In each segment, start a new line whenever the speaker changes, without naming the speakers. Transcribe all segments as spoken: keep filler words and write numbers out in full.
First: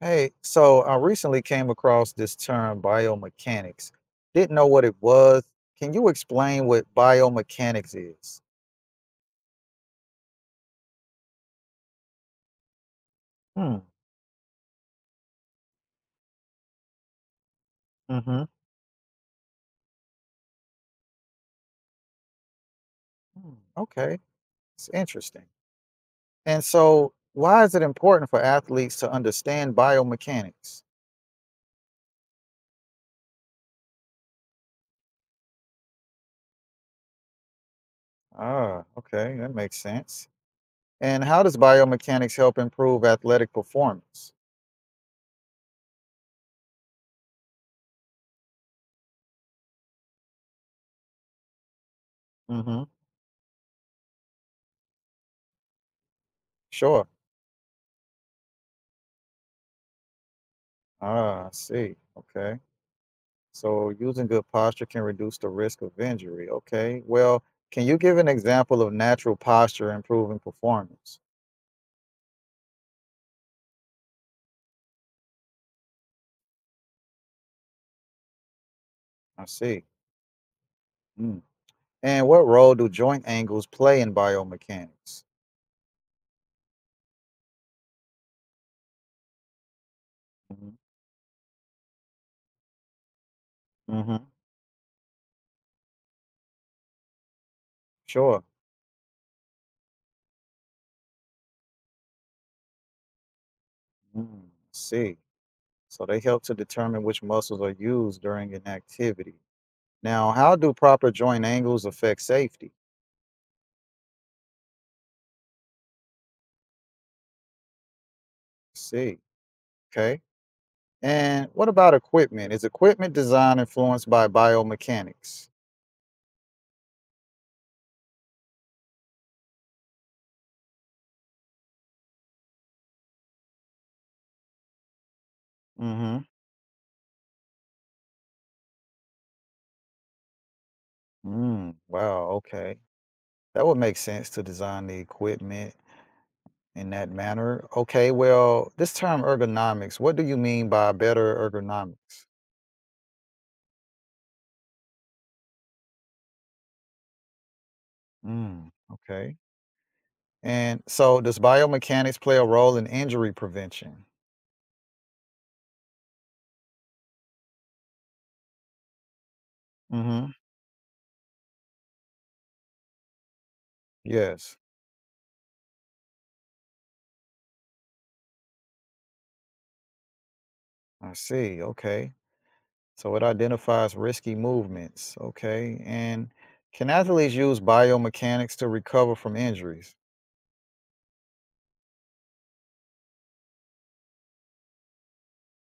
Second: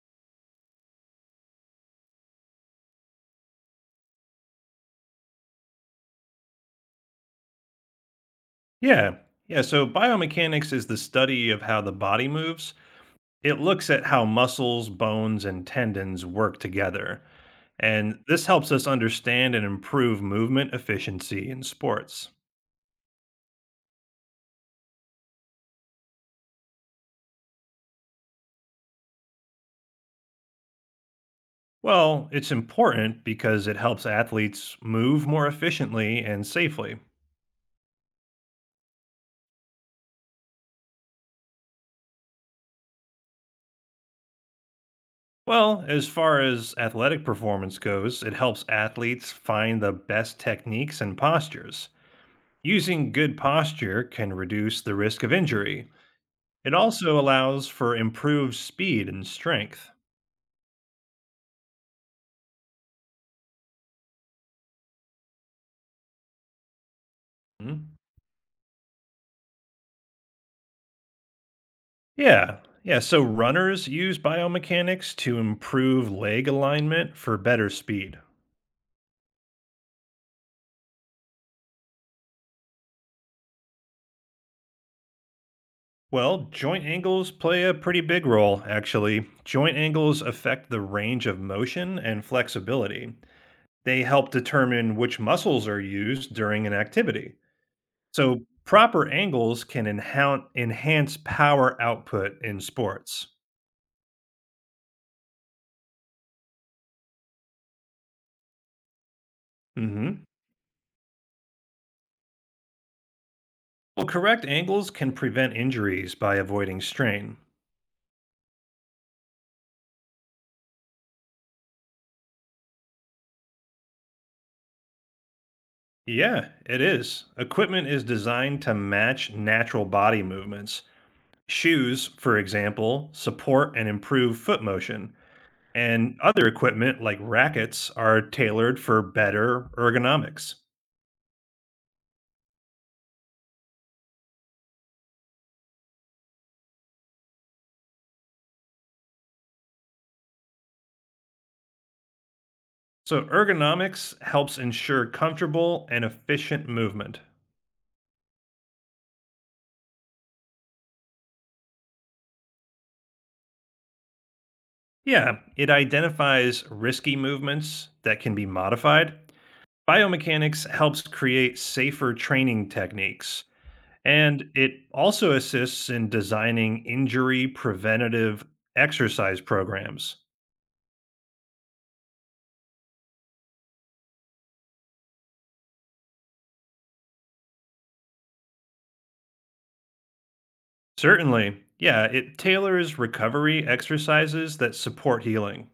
Hey, so I recently came across this term biomechanics. Didn't know what it was. Can you explain what biomechanics is?
Yeah. Yeah, so biomechanics is the study of how the body moves. It
Hmm.
looks at how muscles, bones, and tendons work together. And
Mm-hmm.
this helps us understand and improve movement efficiency in sports.
Hmm, okay, it's interesting. And so, why is it important for athletes to understand biomechanics?
Well, it's important because it helps athletes move more efficiently and safely.
Ah, okay, that makes sense. And how does biomechanics help improve athletic performance?
Well, as far as athletic performance goes, it helps athletes find the best techniques and postures.
Mm-hmm.
Using good posture can reduce the risk of injury. It
Sure.
also allows for improved speed and strength.
Ah, I see. Okay. So using good posture can reduce the risk of injury. Okay. Well, can
Hmm?
you give an example of natural posture improving performance?
Yeah. Yeah, so runners use biomechanics to improve leg alignment for better speed.
I see. Mm. And what role do joint angles play in biomechanics?
Well, joint angles play a pretty big role, actually. Joint angles affect
Mm-hmm.
the range of motion and flexibility. They
Mm-hmm.
help determine which muscles are used during an activity.
Sure.
So, proper angles can enhan- enhance power output in sports.
Mm. See. So they help to determine which muscles are used during an activity.
Hmm.
Now, how do proper joint angles affect safety?
Well, correct angles can prevent injuries by avoiding strain.
See. Okay. And what about equipment? Is equipment design influenced by biomechanics?
Yeah, it is. Equipment is designed to match natural body movements. Shoes, for example, support and improve foot motion,
Mm-hmm.
and other equipment like rackets are tailored for better ergonomics.
Mm, wow, okay. That would make sense to design the equipment in that manner. Okay, well, this term ergonomics, what do you mean by better ergonomics?
So, ergonomics helps ensure comfortable and efficient movement.
Mm, okay. And so does biomechanics play a role in injury prevention?
Yeah, it identifies risky movements that can be modified.
Hmm
Biomechanics helps create safer training techniques, and
Yes,
it also assists in designing injury preventative exercise programs.
I see. Okay. So it identifies risky movements. Okay. And can athletes use biomechanics to recover from injuries?
Certainly, yeah, it tailors recovery exercises that support healing.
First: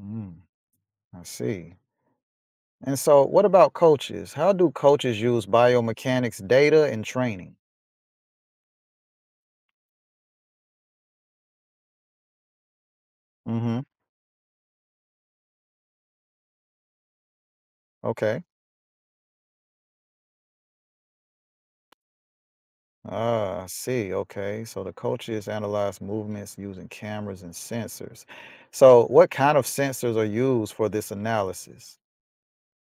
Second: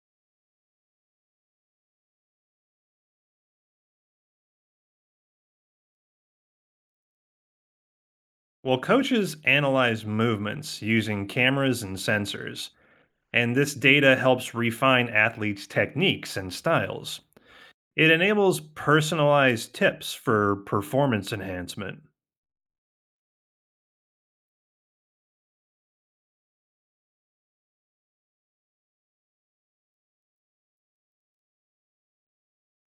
Mm, I see. And so, what about coaches? How do coaches use biomechanics data in training?
Well, coaches analyze movements using cameras and sensors, and this
Mm-hmm.
data helps refine athletes' techniques and styles. It
Okay.
enables personalized tips for performance enhancement.
Ah, I see. Okay. So the coaches analyze movements using cameras and sensors. So, what kind of sensors are used for this analysis?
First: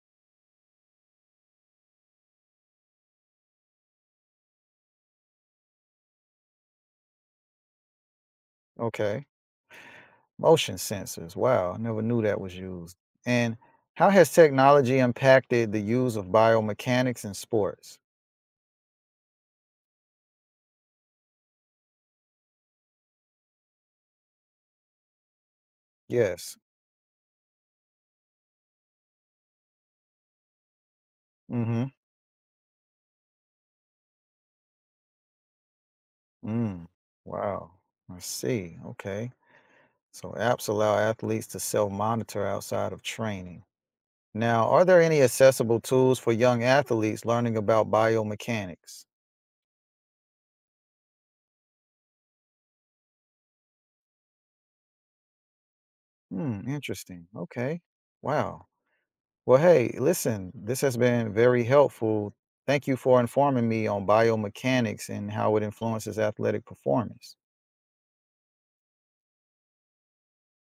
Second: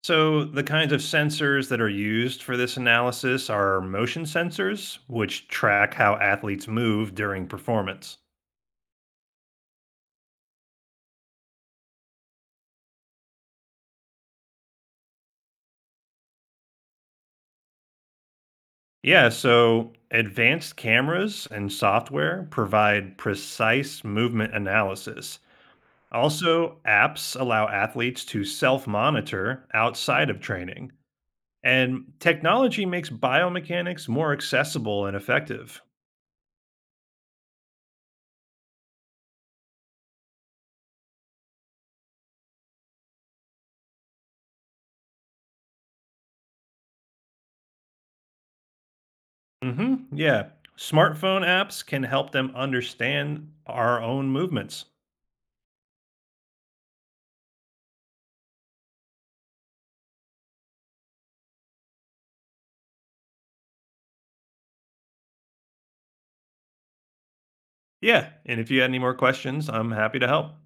So, the kinds of sensors that are used for this analysis are motion sensors, which track how athletes move during performance.
Okay. Motion sensors. Wow, I never knew that was used. And how has technology impacted the use of biomechanics in sports?
Yeah, so advanced cameras and software provide precise movement analysis.
Yes.
Also, apps allow athletes to self monitor outside of training.
Mm-hmm.
And technology makes biomechanics more accessible and effective.
Mm. Wow. I see. Okay. So apps allow athletes to self-monitor outside of training. Now, are there any accessible tools for young athletes learning about biomechanics?
Hmm. Yeah. Smartphone apps can help them understand our own movements.
Hmm, interesting. Okay. Wow. Well, hey, listen, this has been very helpful. Thank you for informing me on biomechanics and how it influences athletic performance.
Yeah, and if you had any more questions, I'm happy to help.